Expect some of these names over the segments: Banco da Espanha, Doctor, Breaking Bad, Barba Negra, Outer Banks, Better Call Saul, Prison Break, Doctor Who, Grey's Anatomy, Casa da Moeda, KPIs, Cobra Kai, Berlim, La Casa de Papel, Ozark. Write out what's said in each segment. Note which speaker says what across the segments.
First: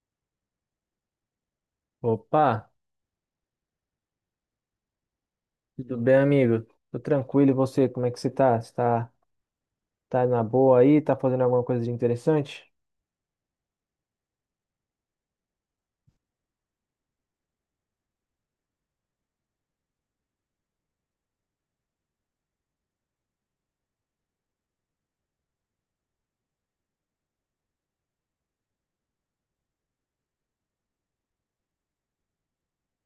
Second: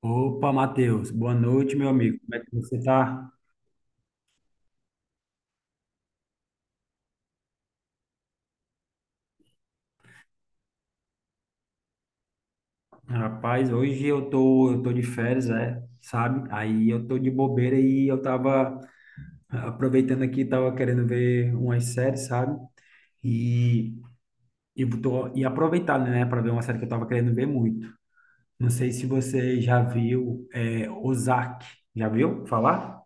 Speaker 1: Opa, Matheus, boa noite, meu amigo. Como é
Speaker 2: Opa,
Speaker 1: que você tá?
Speaker 2: tudo bem, amigo? Tô tranquilo, e você? Como é que você tá? Tá na boa aí? Tá fazendo alguma coisa de interessante?
Speaker 1: Rapaz, hoje eu tô de férias, é, sabe? Aí eu tô de bobeira e eu tava aproveitando aqui, tava querendo ver umas séries, sabe? E, e aproveitando, né, para ver uma série que eu tava querendo ver muito. Não sei se você já viu, é, Ozark. Já viu falar?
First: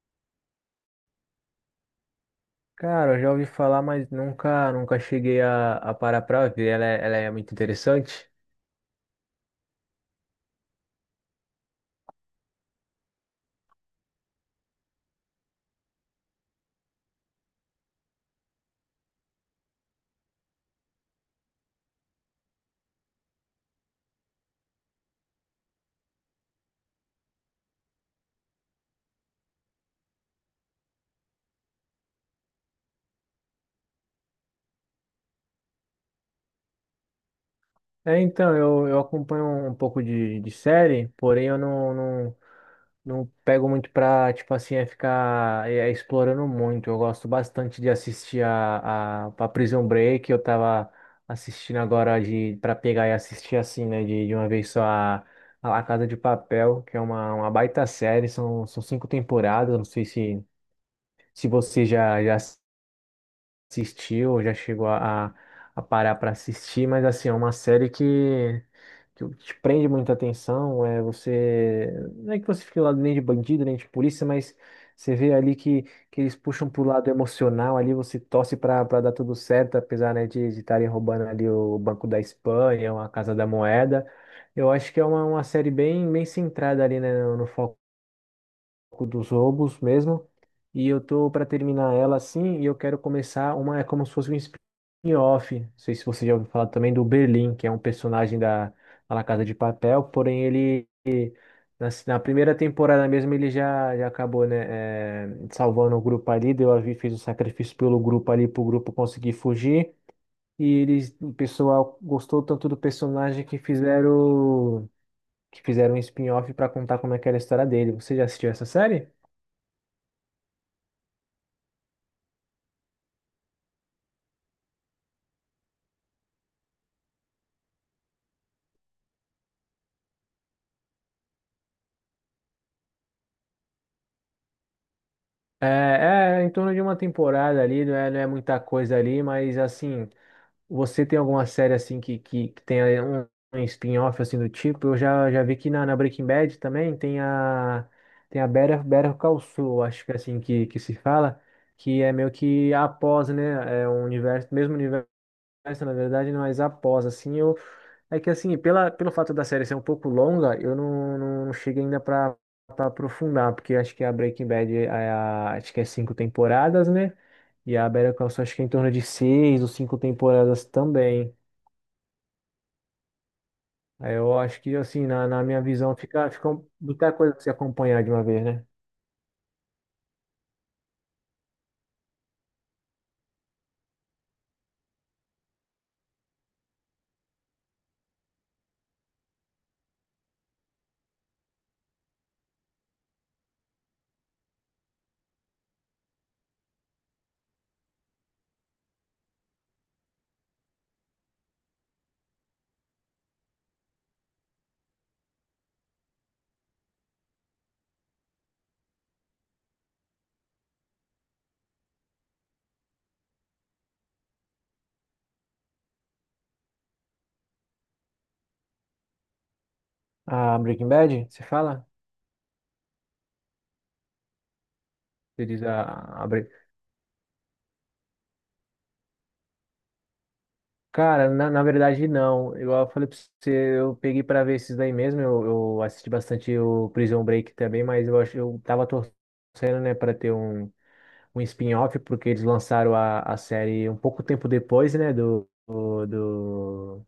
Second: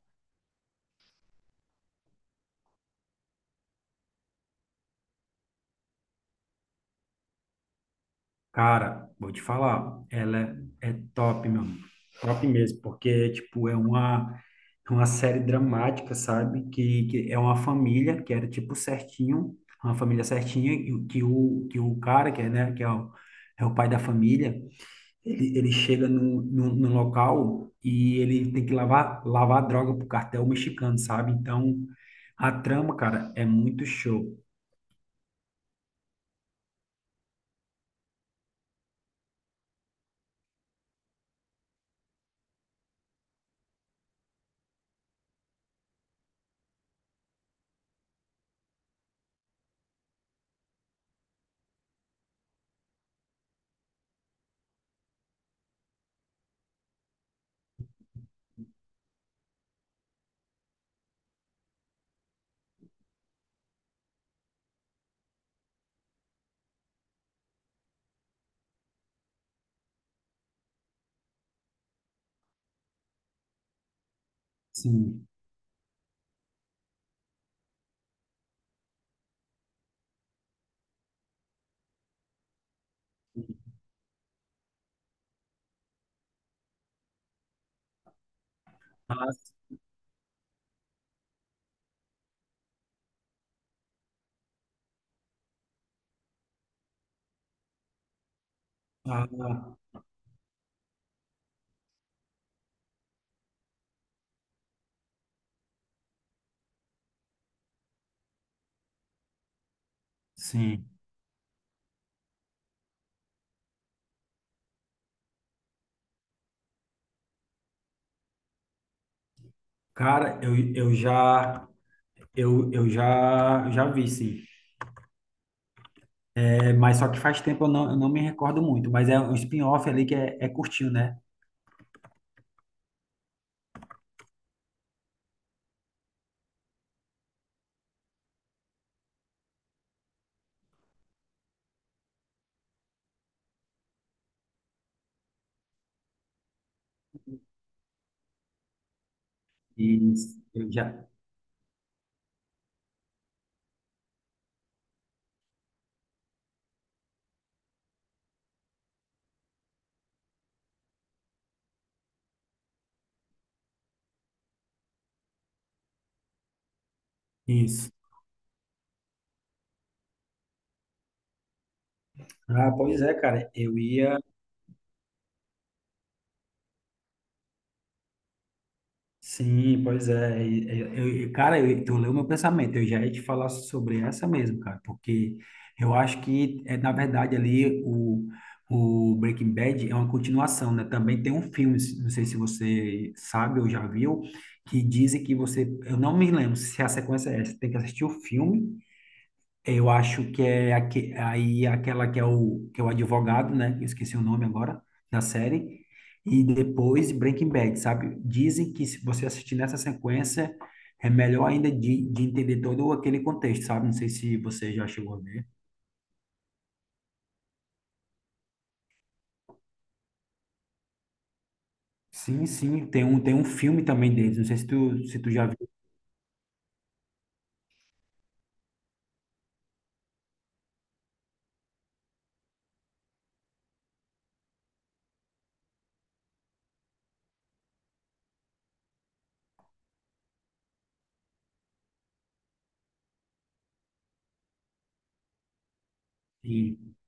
Speaker 2: Cara, eu já ouvi falar, mas nunca cheguei a parar pra ver. Ela é muito interessante.
Speaker 1: Cara, vou te falar, ela é top, meu amigo. Top mesmo, porque, tipo, é uma série dramática, sabe? Que é uma família que era, tipo, certinho, uma família certinha, e que o cara, que é, né, é o pai da família, ele chega no local e ele tem que lavar, lavar droga pro cartel mexicano, sabe? Então, a trama, cara, é muito show.
Speaker 2: É, então, eu acompanho um pouco de série, porém eu não pego muito pra, tipo assim, é explorando muito. Eu gosto bastante de assistir a Prison Break. Eu tava assistindo agora de para pegar e assistir assim, né, de uma vez só a La Casa de Papel, que é uma baita série. São cinco temporadas. Eu não sei se você já assistiu, ou já chegou a parar para assistir, mas assim, é uma série que te prende muita atenção, é você, não é que você fique lá nem de bandido, nem de polícia, mas você
Speaker 1: Sim.
Speaker 2: vê ali que eles puxam pro lado emocional, ali você torce para dar tudo certo, apesar, né, de estarem roubando ali o Banco da Espanha, a Casa da Moeda. Eu acho que é uma série bem centrada ali, né, no foco pouco dos
Speaker 1: Mas,
Speaker 2: roubos mesmo. E eu tô para terminar ela assim, e eu quero começar uma, é como se fosse um spin-off. Não sei se você já ouviu falar também do Berlim, que é um personagem da La Casa de
Speaker 1: ah,
Speaker 2: Papel, porém ele na primeira temporada mesmo ele já acabou, né, é, salvando o grupo ali, deu a vida, fez o sacrifício pelo grupo ali, pro grupo conseguir fugir. E
Speaker 1: sim.
Speaker 2: eles, o pessoal gostou tanto do personagem que fizeram um spin-off para contar como é que era a história dele. Você já assistiu essa série?
Speaker 1: Cara, eu já vi, sim. É, mas só que faz tempo eu não me recordo muito, mas é um spin-off ali é curtinho, né?
Speaker 2: É, é em torno de uma temporada ali, não é muita coisa ali, mas assim, você tem alguma série assim que tenha um, um spin-off assim do tipo? Já vi que na Breaking Bad também tem a Better Call Saul,
Speaker 1: E
Speaker 2: acho que é assim
Speaker 1: eu
Speaker 2: que se
Speaker 1: já
Speaker 2: fala, que é meio que após, né, é um universo, mesmo universo essa, na verdade, mas após, assim, eu. É que, assim, pelo fato da série ser um pouco longa, eu não, não, não cheguei ainda pra, pra aprofundar, porque acho que a Breaking Bad, é a, acho que é cinco temporadas, né? E a
Speaker 1: isso.
Speaker 2: Better Call Saul, acho que é em torno de seis ou cinco temporadas também.
Speaker 1: Ah, pois é, cara. Eu
Speaker 2: Aí
Speaker 1: ia.
Speaker 2: eu acho que, assim, na minha visão, muita coisa pra se acompanhar de uma vez, né?
Speaker 1: Sim, pois é. Cara, eu, tu leu meu pensamento. Eu já ia te falar sobre essa mesmo, cara, porque eu acho que, é, na verdade, o Breaking Bad é uma continuação, né? Também tem um filme, se- não sei se você sabe ou já viu, que dizem que você. Eu não me lembro se a sequência é essa, tem que assistir o filme. Eu acho que é aque- aí aquela que é o advogado, né? Eu esqueci o nome agora da série. E depois Breaking Bad, sabe? Dizem que se você assistir nessa sequência é melhor ainda de entender todo aquele contexto, sabe? Não sei se você já chegou a ver.
Speaker 2: A Breaking Bad, você fala?
Speaker 1: Sim, sim, tem um filme também deles. Não sei se tu já
Speaker 2: Você diz
Speaker 1: viu.
Speaker 2: a Breaking. Cara, na verdade não. Igual eu falei pra você, eu peguei pra ver esses daí mesmo. Eu assisti bastante o Prison Break também, mas eu acho eu tava torcendo, né, pra ter um spin-off, porque eles lançaram a série um pouco tempo depois, né,
Speaker 1: E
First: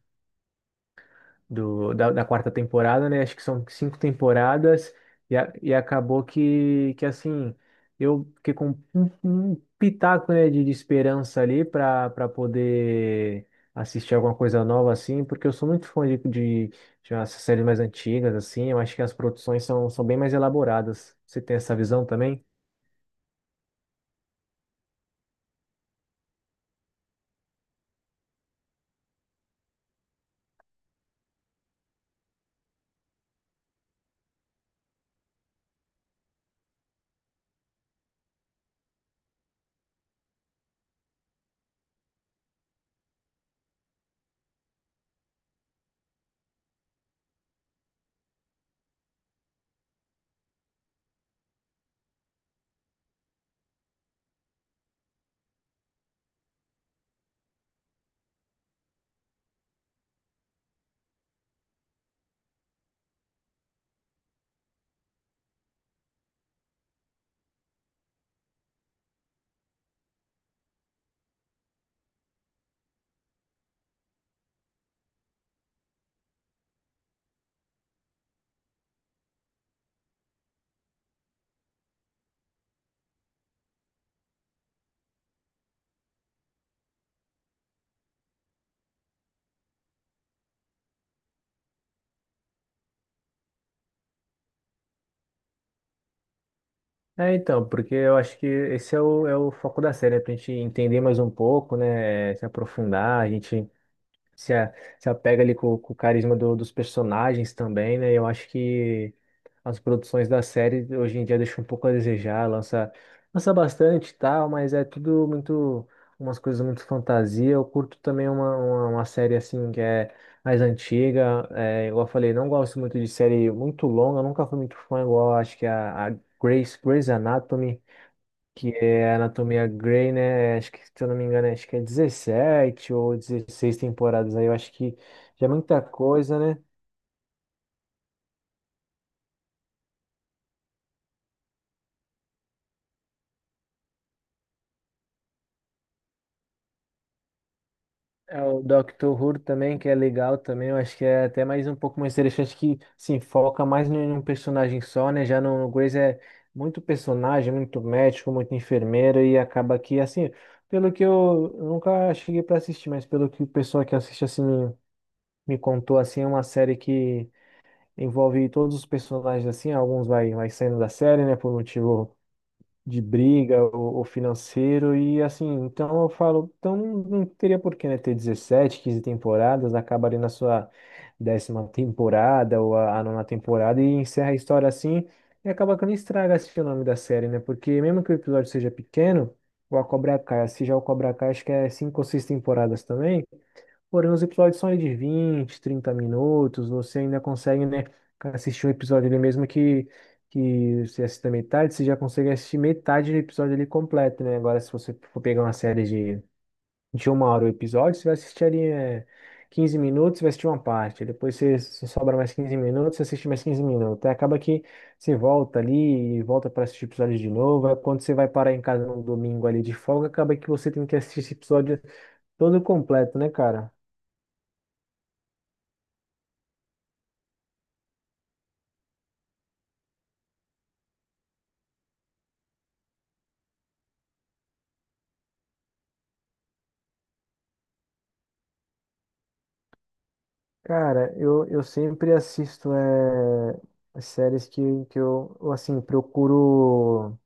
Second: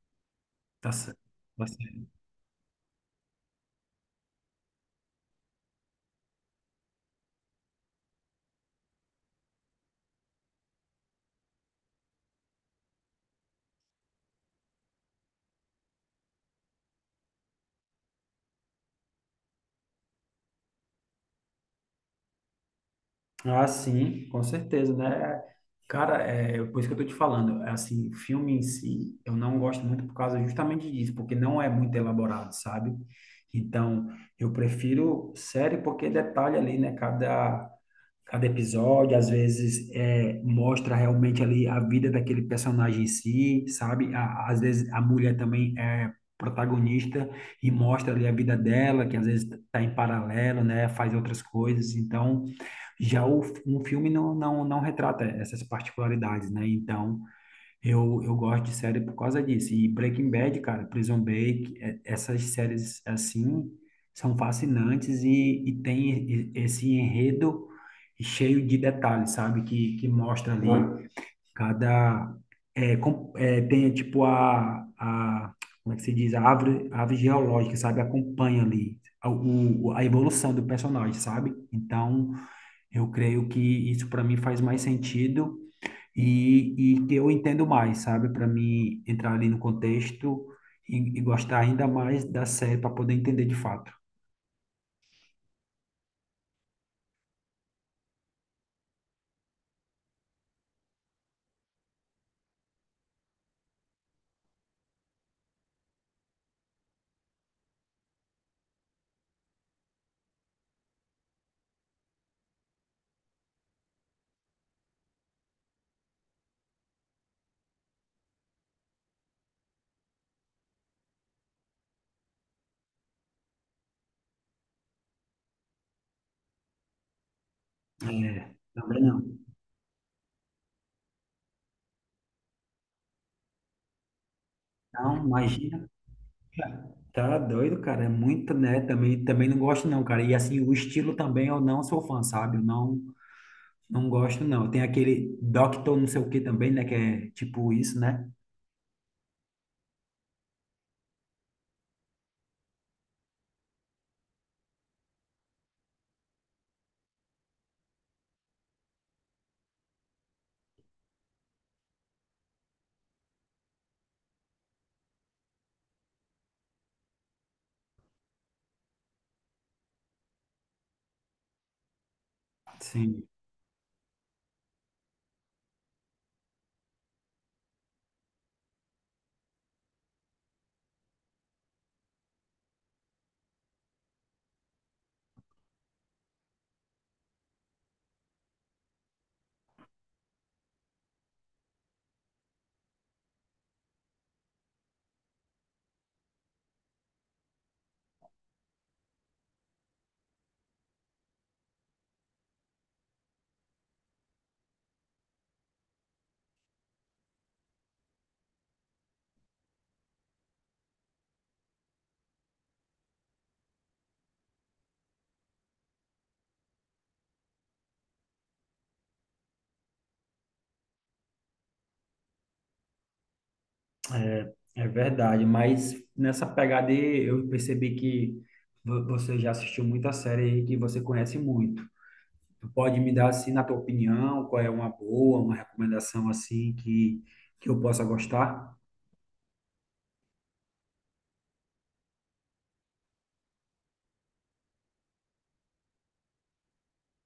Speaker 1: tá certo.
Speaker 2: da quarta temporada, né? Acho que são cinco temporadas e acabou que assim, eu fiquei com um pitaco, né, de esperança ali para poder assistir alguma coisa nova assim, porque eu sou muito fã de umas séries mais antigas assim. Eu acho que as produções são bem mais elaboradas. Você tem essa visão também?
Speaker 1: Ah, sim, com certeza, né? É, cara, é por isso que eu tô te falando. Assim, filme em si, eu não gosto muito por causa justamente disso, porque não é muito elaborado, sabe? Então, eu prefiro série porque detalha ali, né? Cada episódio, às vezes é, mostra realmente ali a vida daquele personagem em si, sabe? A- às vezes a mulher também é protagonista e mostra ali a vida dela, que às vezes está em paralelo, né? Faz outras coisas. Então, um filme não retrata essas particularidades, né? Então, eu gosto de série por causa disso. E Breaking Bad, cara, Prison Break, é- essas séries assim são fascinantes e tem esse enredo cheio de detalhes, sabe? Que mostra ali cada. É, com- é, tem tipo a. Como é que se diz? A árvore geológica, sabe? Acompanha a evolução do personagem, sabe? Então, eu creio que isso para mim faz mais sentido e que eu entendo mais, sabe? Para mim entrar ali no contexto e gostar ainda mais da série para poder entender de fato.
Speaker 2: É, então, porque eu acho que esse é é o foco da série, né? Pra gente entender mais um pouco, né? Se aprofundar, a gente se, a- se apega ali com o carisma dos personagens também, né? Eu acho que as produções da série hoje em dia deixam um pouco a desejar, lança bastante e tal, mas é tudo muito, umas coisas muito fantasia. Eu curto também uma série assim que é mais antiga, é, igual eu falei, não gosto muito de série muito longa, eu nunca fui muito fã. Igual acho que é a Grey's Anatomy,
Speaker 1: É,
Speaker 2: que
Speaker 1: também
Speaker 2: é a
Speaker 1: não.
Speaker 2: Anatomia Grey, né? Acho que, se eu não me engano, acho que é 17 ou 16 temporadas aí. Eu acho que
Speaker 1: Não,
Speaker 2: já é muita
Speaker 1: imagina.
Speaker 2: coisa, né?
Speaker 1: Tá doido, cara. É muito, né? Também, também não gosto, não, cara. E assim, o estilo também eu não sou fã, sabe? Eu não, não gosto, não. Tem aquele Doctor não sei o que também, né? Que é tipo isso, né?
Speaker 2: É o Doctor Who também, que é legal também. Eu acho que é até mais um pouco mais interessante, que se foca mais em um personagem só, né? Já no Grey's é muito personagem, muito médico, muito enfermeiro, e acaba que, assim, pelo que eu nunca cheguei para assistir, mas pelo que o pessoal que assiste, assim, me contou, assim, é uma série que envolve todos os personagens assim, alguns vai saindo da série, né, por motivo de
Speaker 1: Sim.
Speaker 2: briga ou financeiro, e assim, então eu falo, então não teria por que, né, ter 17 15 temporadas, acaba ali na sua 10ª temporada ou a nona temporada e encerra a história assim, e acaba que não estraga assim, o nome da série, né, porque mesmo que o episódio seja pequeno, o A Cobra Kai, se já o Cobra Kai, acho que é cinco ou seis temporadas também. Porém, os episódios são aí de 20, 30 minutos. Você ainda consegue, né, assistir um episódio ali mesmo que você assista metade, você já consegue assistir metade do episódio ali completo, né? Agora, se você for pegar uma série de uma hora o episódio, você vai assistir ali, é, 15 minutos, você vai assistir uma parte, depois você sobra mais 15 minutos, você assiste mais 15 minutos. Aí acaba que você volta ali e volta para assistir episódio de novo. Aí quando você vai parar em casa no domingo ali de folga, acaba que você tem que assistir esse episódio todo completo, né, cara?
Speaker 1: É, é verdade, mas nessa pegada aí, eu percebi que você já assistiu muita série aí que você conhece muito. Tu pode me dar, assim, na tua opinião, qual é uma boa, uma recomendação, assim, que eu possa gostar?
Speaker 2: Cara, eu sempre assisto é, as séries que eu, assim,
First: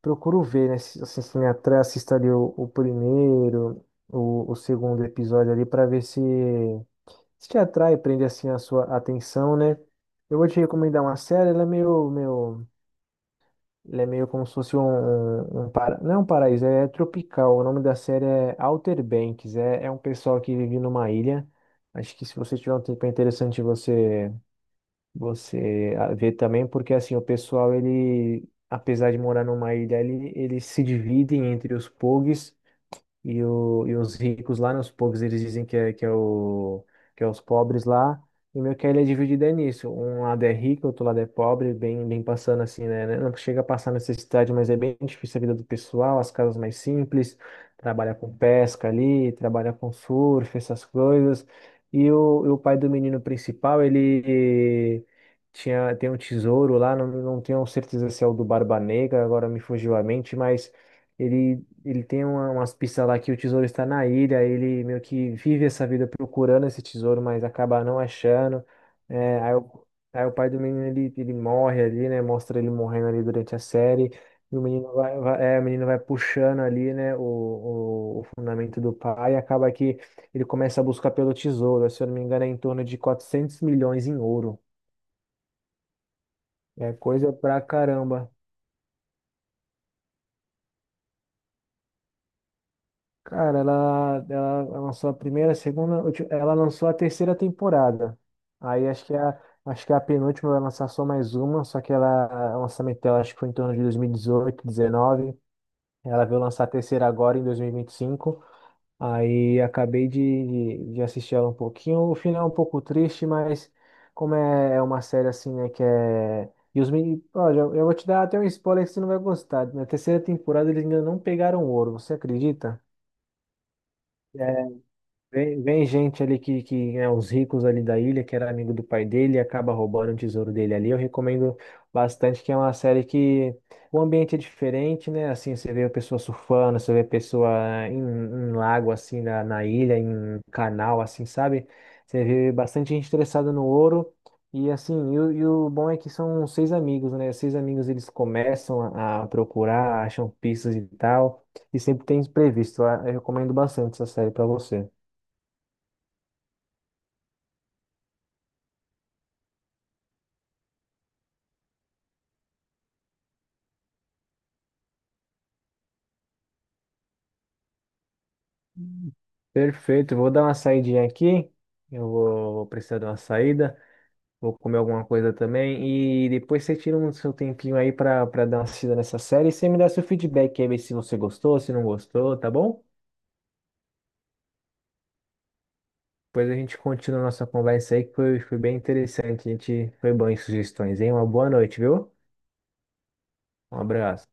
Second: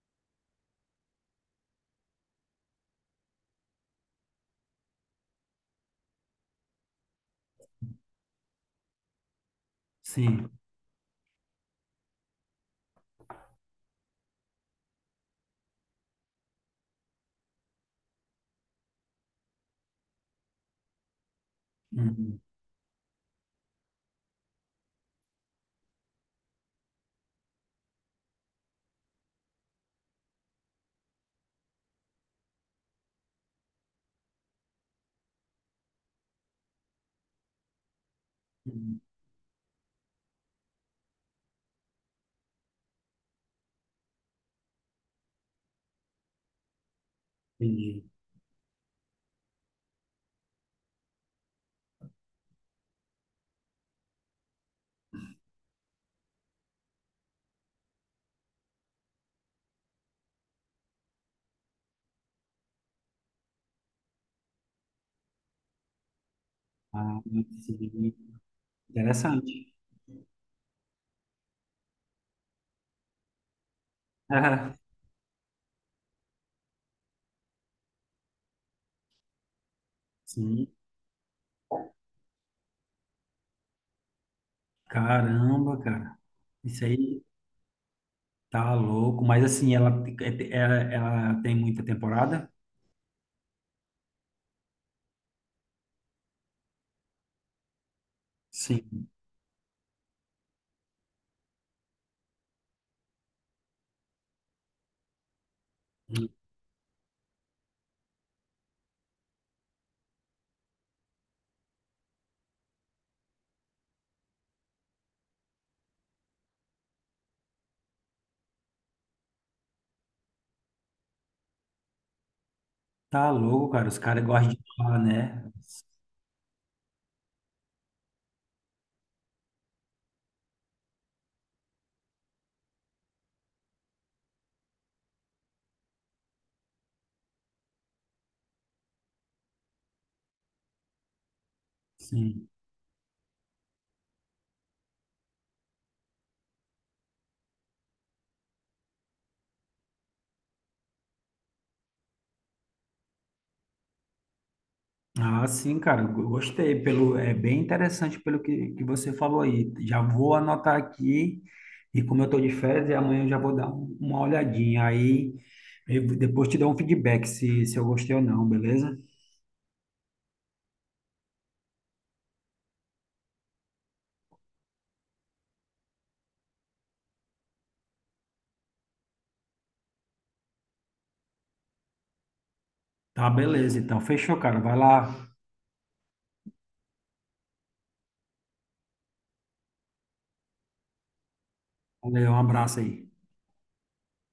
Speaker 2: procuro ver, né? Se- Assim, se me atrai, assisto ali o primeiro, o segundo episódio ali, para ver se te atrai, prende, assim, a sua atenção, né? Eu
Speaker 1: Sim.
Speaker 2: vou te recomendar uma série. Ela é ela é meio como se fosse um para, não é um paraíso, é tropical. O nome da série é Outer Banks, é, é um pessoal que vive numa ilha. Acho que se
Speaker 1: Uhum.
Speaker 2: você tiver um tempo é interessante vê também, porque assim, o pessoal, ele, apesar de morar numa ilha, ele, eles se dividem entre os pogs e os ricos lá, né, os pobres, eles dizem que é os pobres lá. E meio que a
Speaker 1: Uhum.
Speaker 2: ilha é dividida nisso. Um lado é rico, outro lado é pobre, bem passando assim, né? Não chega a passar necessidade, mas é bem difícil a vida do pessoal, as casas mais simples,
Speaker 1: Entendi.
Speaker 2: trabalha com pesca ali, trabalha com surf, essas coisas. E o pai do menino principal, ele tem um tesouro lá, não tenho certeza se é o do Barba Negra, agora me fugiu a mente, mas. Ele Ele tem umas pistas lá que o tesouro está na ilha. Ele meio que vive essa vida procurando esse
Speaker 1: Ah,
Speaker 2: tesouro, mas acaba não
Speaker 1: sim.
Speaker 2: achando. É, aí,
Speaker 1: Interessante.
Speaker 2: o, aí o pai do menino ele, ele morre ali, né? Mostra ele morrendo ali durante a série. E o menino
Speaker 1: Ah,
Speaker 2: o menino vai puxando ali, né? O fundamento do pai. E acaba que ele
Speaker 1: sim.
Speaker 2: começa a buscar pelo tesouro. Se eu não me engano, é em torno de 400 milhões em ouro.
Speaker 1: Caramba, cara. Isso
Speaker 2: É
Speaker 1: aí
Speaker 2: coisa pra caramba.
Speaker 1: tá louco. Mas, assim, ela tem muita temporada?
Speaker 2: Cara, ela lançou a primeira, a segunda, ela lançou a terceira temporada. Aí
Speaker 1: Sim.
Speaker 2: acho que a penúltima vai lançar só mais uma, só que ela, o lançamento dela acho que foi em torno de 2018, 2019. Ela veio lançar a terceira agora em 2025. Aí acabei de assistir ela um pouquinho. O final é um pouco triste, mas como é uma série assim, né, que é. E os meninos, olha, eu vou te dar até um spoiler que você não vai gostar. Na terceira temporada eles ainda não pegaram ouro, você acredita?
Speaker 1: Tá louco, cara. Os caras gostam de falar, né?
Speaker 2: Vem gente ali que é os ricos ali da ilha, que era amigo do pai dele e acaba roubando o tesouro dele ali. Eu recomendo bastante, que é uma série que o ambiente é diferente, né? Assim, você vê a pessoa surfando, você vê a pessoa em lago, assim, na ilha, em canal, assim, sabe? Você
Speaker 1: Sim.
Speaker 2: vê bastante gente interessada no ouro. E assim, e o bom é que são seis amigos, né? Seis amigos eles começam a procurar, acham pistas e tal, e sempre tem imprevisto. Eu recomendo bastante essa série para você.
Speaker 1: Ah, sim, cara. Eu Gostei. Pelo, é bem interessante pelo que você falou aí. Já vou anotar aqui. E como eu tô de férias, e amanhã eu já vou dar uma olhadinha. Aí eu depois te dou um feedback se, se eu gostei ou não, beleza?
Speaker 2: Perfeito, vou dar uma saidinha aqui. Vou precisar de uma saída. Vou comer alguma coisa também. E depois você tira um seu tempinho aí pra dar uma assistida nessa série. E você me dá seu feedback aí, ver se você gostou, se não gostou, tá bom?
Speaker 1: Tá, beleza. Então, fechou, cara. Vai lá.
Speaker 2: Depois a gente continua a nossa conversa aí, foi bem interessante. A gente foi bom em sugestões, hein? Uma boa noite, viu?
Speaker 1: Valeu, um abraço aí.
Speaker 2: Um abraço.